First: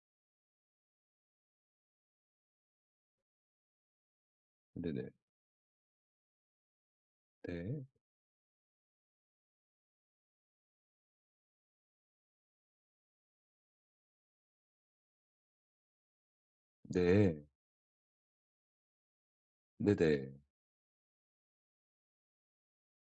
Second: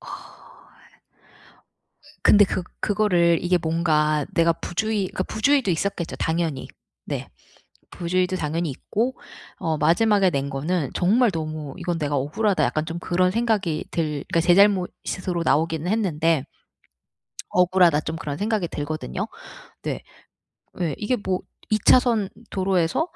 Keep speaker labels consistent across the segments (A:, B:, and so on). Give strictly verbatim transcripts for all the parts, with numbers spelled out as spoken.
A: 근데 그 그거를 이게 뭔가 내가 부주의
B: 네네.
A: 그러니까 부주의도 있었겠죠 당연히. 네.
B: 네.
A: 부주의도 당연히 있고 어 마지막에 낸 거는 정말 너무 '이건 내가 억울하다.' 약간 좀 그런 생각이 들 그러니까 제 잘못으로 나오기는 했는데
B: 네.
A: '억울하다.' 좀 그런 생각이 들거든요. 네.
B: 네네.
A: 예. 이게 뭐 이 차선 도로에서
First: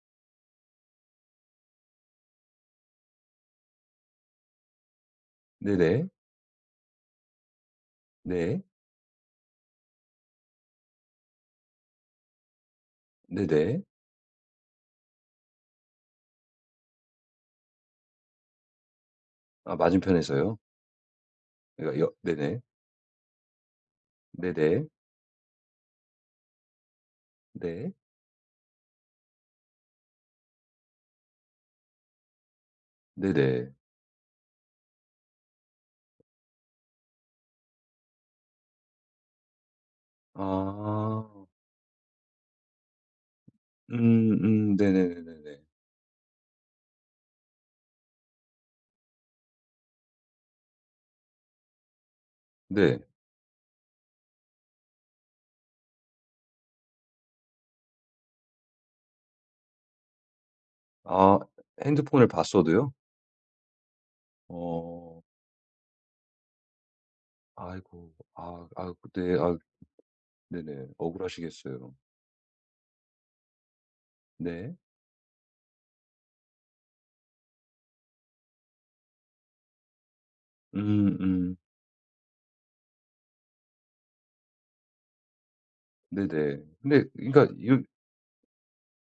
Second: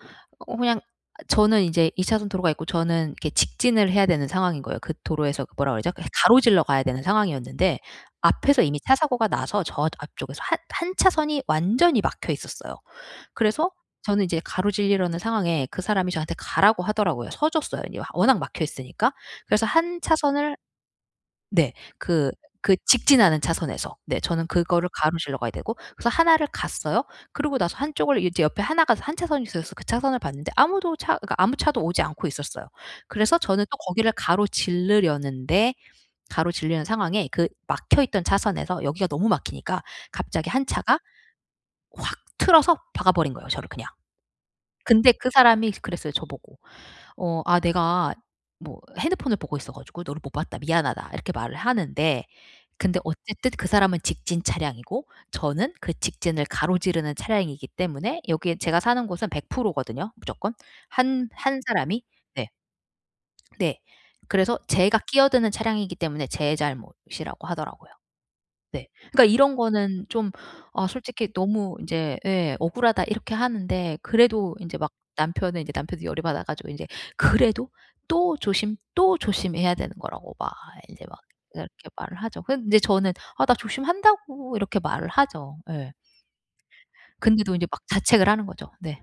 A: 어 그냥 저는 이제 이 차선 도로가 있고 저는 이렇게 직진을 해야 되는 상황인 거예요. 그 도로에서 뭐라 그러죠 예
B: 네네.
A: 가로질러 가야 되는 상황이었는데 앞에서
B: 네.
A: 이미 차 사고가 나서 저 앞쪽에서 한 한 차선이 완전히 막혀 있었어요. 그래서
B: 네네.
A: 저는 이제 가로지르려는 상황에 그 사람이 저한테 가라고 하더라고요. 서 줬어요. 이제 워낙 막혀 있으니까. 그래서
B: 아
A: 한 차선을
B: 맞은편에서요?
A: 네
B: 그러니까 역
A: 그
B: 네네.
A: 그 직진하는 차선에서. 네 저는
B: 네네.
A: 그거를 가로질러 가야 되고. 그래서 하나 를 갔어요. 그러고 나서
B: 네.
A: 한 쪽을 이제 옆에 하나 가 한 차선이 있어서 그 차선을 봤는데 아무도 차 그러니까 아무 차도 오지 않고 있었어요. 그래서 저는
B: 네네.
A: 또 거기를 가로질르려는데 가로지르려는 상황에 그 막혀있던 차선에서 여기가 너무 막히니까 갑자기 한 차가
B: 아.
A: 확 틀어서 박아버린 거예요, 저를 그냥.
B: 음 음
A: 근데 그
B: 네네네네네.
A: 사람이 그랬어요 저보고. 어 '아 내가 뭐 핸드폰을 보고 있어 가지고 너를 못 봤다. 미안하다.' 이렇게 말을 하는데. 근데
B: 네.
A: 어쨌든 그 사람은 직진 차량이고 저는 그 직진을 가로지르는 차량이기 때문에 여기에 제가 사는 곳은 백 프로 거든요, 무조건. 한
B: 아
A: 한 사람이.
B: 핸드폰을
A: 네.
B: 봤어도요?
A: 네. 그래서 제가
B: 어.
A: 끼어드는 차량이기 때문에 제 잘못이라고 하더라고요.
B: 아이고 아
A: 네.
B: 아
A: 그러니까
B: 그때 아
A: 이런 거는 좀 아
B: 네네
A: 솔직히 너무
B: 억울하시겠어요.
A: 이제 예 '억울하다.' 이렇게 하는데 그래도
B: 네.
A: 인제 막 남편은 인제 남편도 열이 받아 가지고 인제 그래도 또 조심 또 조심해야 되는 거라고 막 인제
B: 음
A: 막
B: 음.
A: 이렇게 말을 하죠. 근데 저는 아 '나 조심한다.'고 이렇게 말을 하죠. 예.
B: 네네. 근데 그러니까
A: 근데도 이제 막
B: 이거
A: 자책을 하는 거죠. 네.